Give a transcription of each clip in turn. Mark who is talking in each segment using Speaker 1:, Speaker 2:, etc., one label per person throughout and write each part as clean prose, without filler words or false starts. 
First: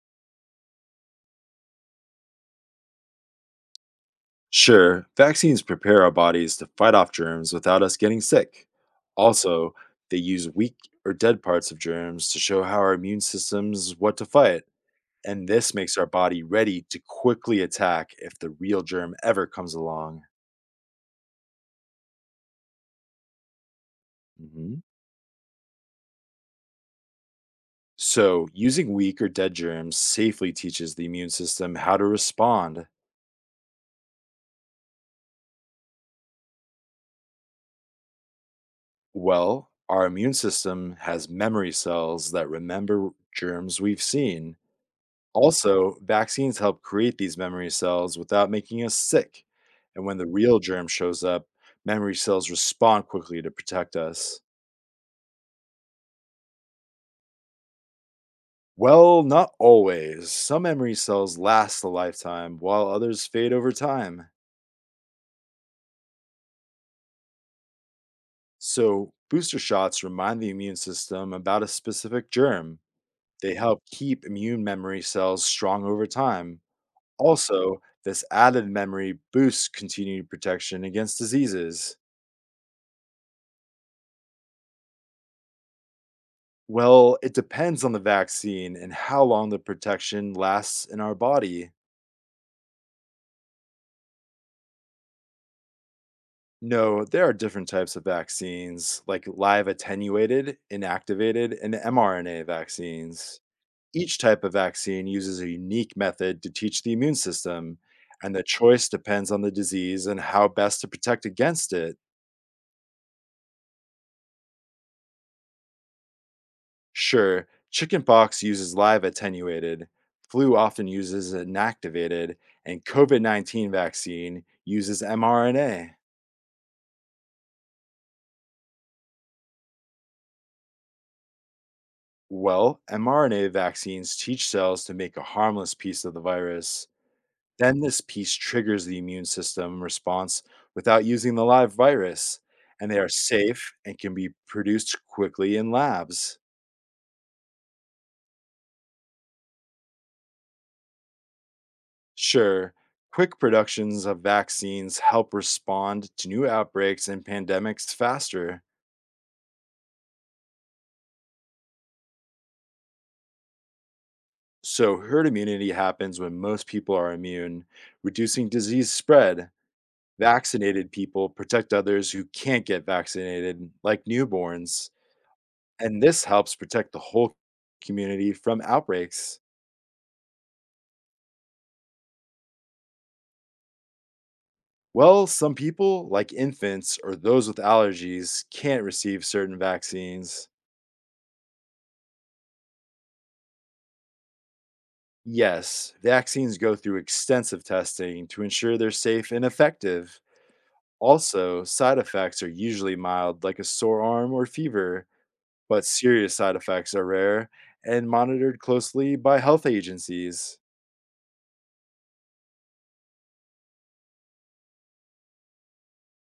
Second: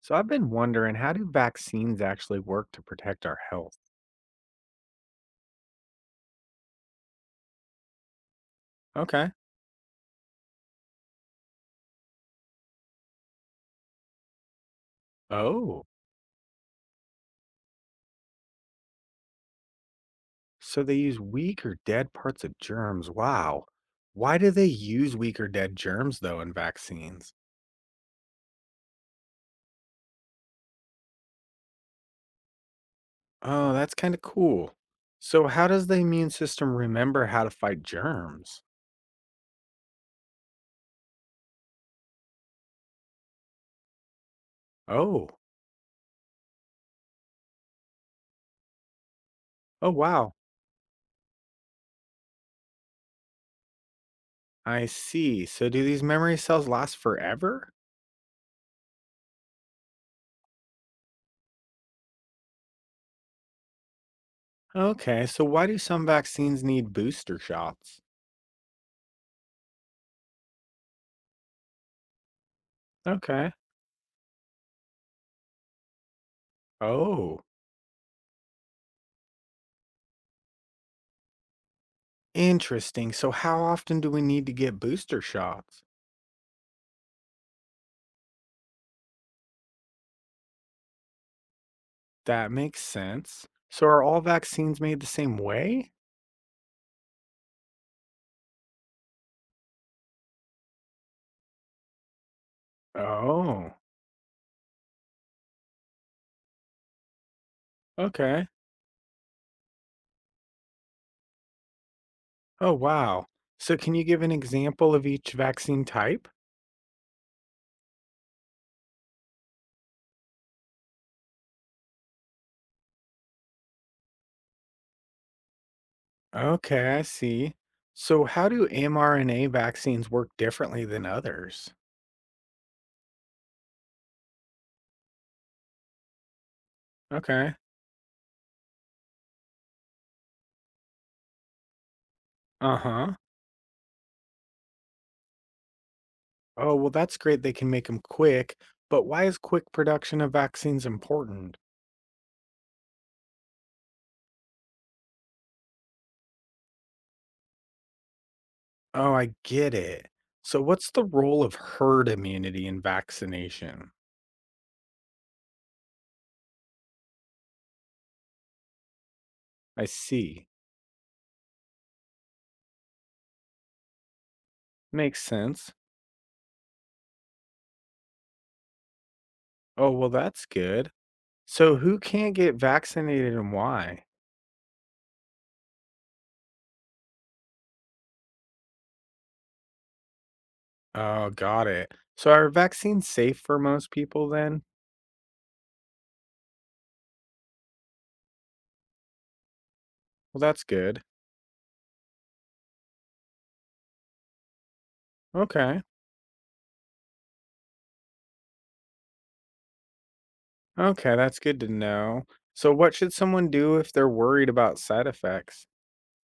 Speaker 1: So I've been wondering, how do vaccines actually work to protect our health?
Speaker 2: Sure, vaccines prepare our bodies to fight off germs without us getting sick.
Speaker 1: Okay.
Speaker 2: Also, they use weak or dead parts of germs to show how our immune systems what to fight, and this
Speaker 1: Oh,
Speaker 2: makes our body ready to quickly attack if the real germ ever comes along.
Speaker 1: so they use weak or dead parts of germs. Wow. Why do they
Speaker 2: Mhm.
Speaker 1: use weak or dead germs though in vaccines?
Speaker 2: So, using weak or dead germs safely teaches the immune system how to respond.
Speaker 1: Oh, that's kind of cool. So how does the immune system remember how to fight germs?
Speaker 2: Well, our immune system has memory cells that remember germs we've seen.
Speaker 1: Oh,
Speaker 2: Also, vaccines help create these memory cells without making us sick.
Speaker 1: oh
Speaker 2: And when the
Speaker 1: wow.
Speaker 2: real germ shows up, memory cells respond quickly to protect us.
Speaker 1: I see. So do these memory cells last forever?
Speaker 2: Well, not always. Some memory cells last a lifetime, while others fade over time.
Speaker 1: Okay, so why do some vaccines need booster shots?
Speaker 2: So, booster shots remind the immune system about a specific germ.
Speaker 1: Okay.
Speaker 2: They help keep immune memory cells strong over time.
Speaker 1: Oh.
Speaker 2: Also, this added memory boosts continued protection against diseases.
Speaker 1: Interesting. So, how often do we need to get booster shots?
Speaker 2: Well, it depends on the vaccine and how long the protection lasts in our body.
Speaker 1: That makes sense. So, are all vaccines made the same way?
Speaker 2: No, there are different types of vaccines, like live attenuated, inactivated, and mRNA vaccines.
Speaker 1: Oh,
Speaker 2: Each type of vaccine uses a unique method to teach the immune system, and the
Speaker 1: okay.
Speaker 2: choice depends on the disease and how best to protect against it.
Speaker 1: Oh, wow. So, can you give an example of each vaccine type?
Speaker 2: Sure, chickenpox uses live attenuated, flu often uses inactivated, and COVID COVID-19 vaccine uses mRNA.
Speaker 1: Okay, I see. So, how do mRNA vaccines work differently than others?
Speaker 2: Well, mRNA vaccines teach cells to make a harmless piece of the virus.
Speaker 1: Okay.
Speaker 2: Then this piece triggers the immune system response without using the live virus,
Speaker 1: Uh
Speaker 2: and they are
Speaker 1: huh.
Speaker 2: safe and can be produced quickly in labs.
Speaker 1: Oh, well, that's great. They can make them quick. But why is quick production of vaccines important?
Speaker 2: Sure, quick productions of vaccines help respond to new outbreaks and pandemics faster.
Speaker 1: Oh, I get it. So what's the role of herd immunity in vaccination?
Speaker 2: So, herd immunity happens when most people are immune, reducing disease spread.
Speaker 1: I see.
Speaker 2: Vaccinated people protect others who can't get vaccinated, like newborns,
Speaker 1: Makes sense.
Speaker 2: and this helps protect the whole community from outbreaks.
Speaker 1: Oh, well, that's good. So who can't get vaccinated and why?
Speaker 2: Well, some people, like infants or those with allergies, can't receive certain vaccines.
Speaker 1: Oh, got it. So are vaccines safe for most people then?
Speaker 2: Yes, vaccines go through extensive testing to ensure they're safe and effective.
Speaker 1: Well, that's good.
Speaker 2: Also, side effects are usually mild, like a sore arm or fever,
Speaker 1: Okay.
Speaker 2: but serious side effects are rare and monitored closely by health agencies.
Speaker 1: Okay, that's good to know. So what should someone do if they're worried about side effects?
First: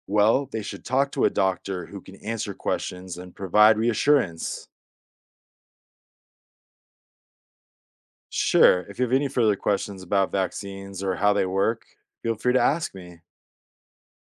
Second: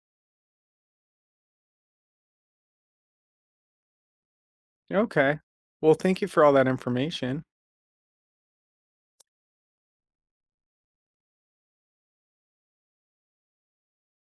Speaker 2: Well, they should talk to a doctor who can answer questions and provide reassurance.
Speaker 1: Okay. Well, thank you for all that information.
Speaker 2: Sure, if you have any further questions about vaccines or how they work, feel free to ask me.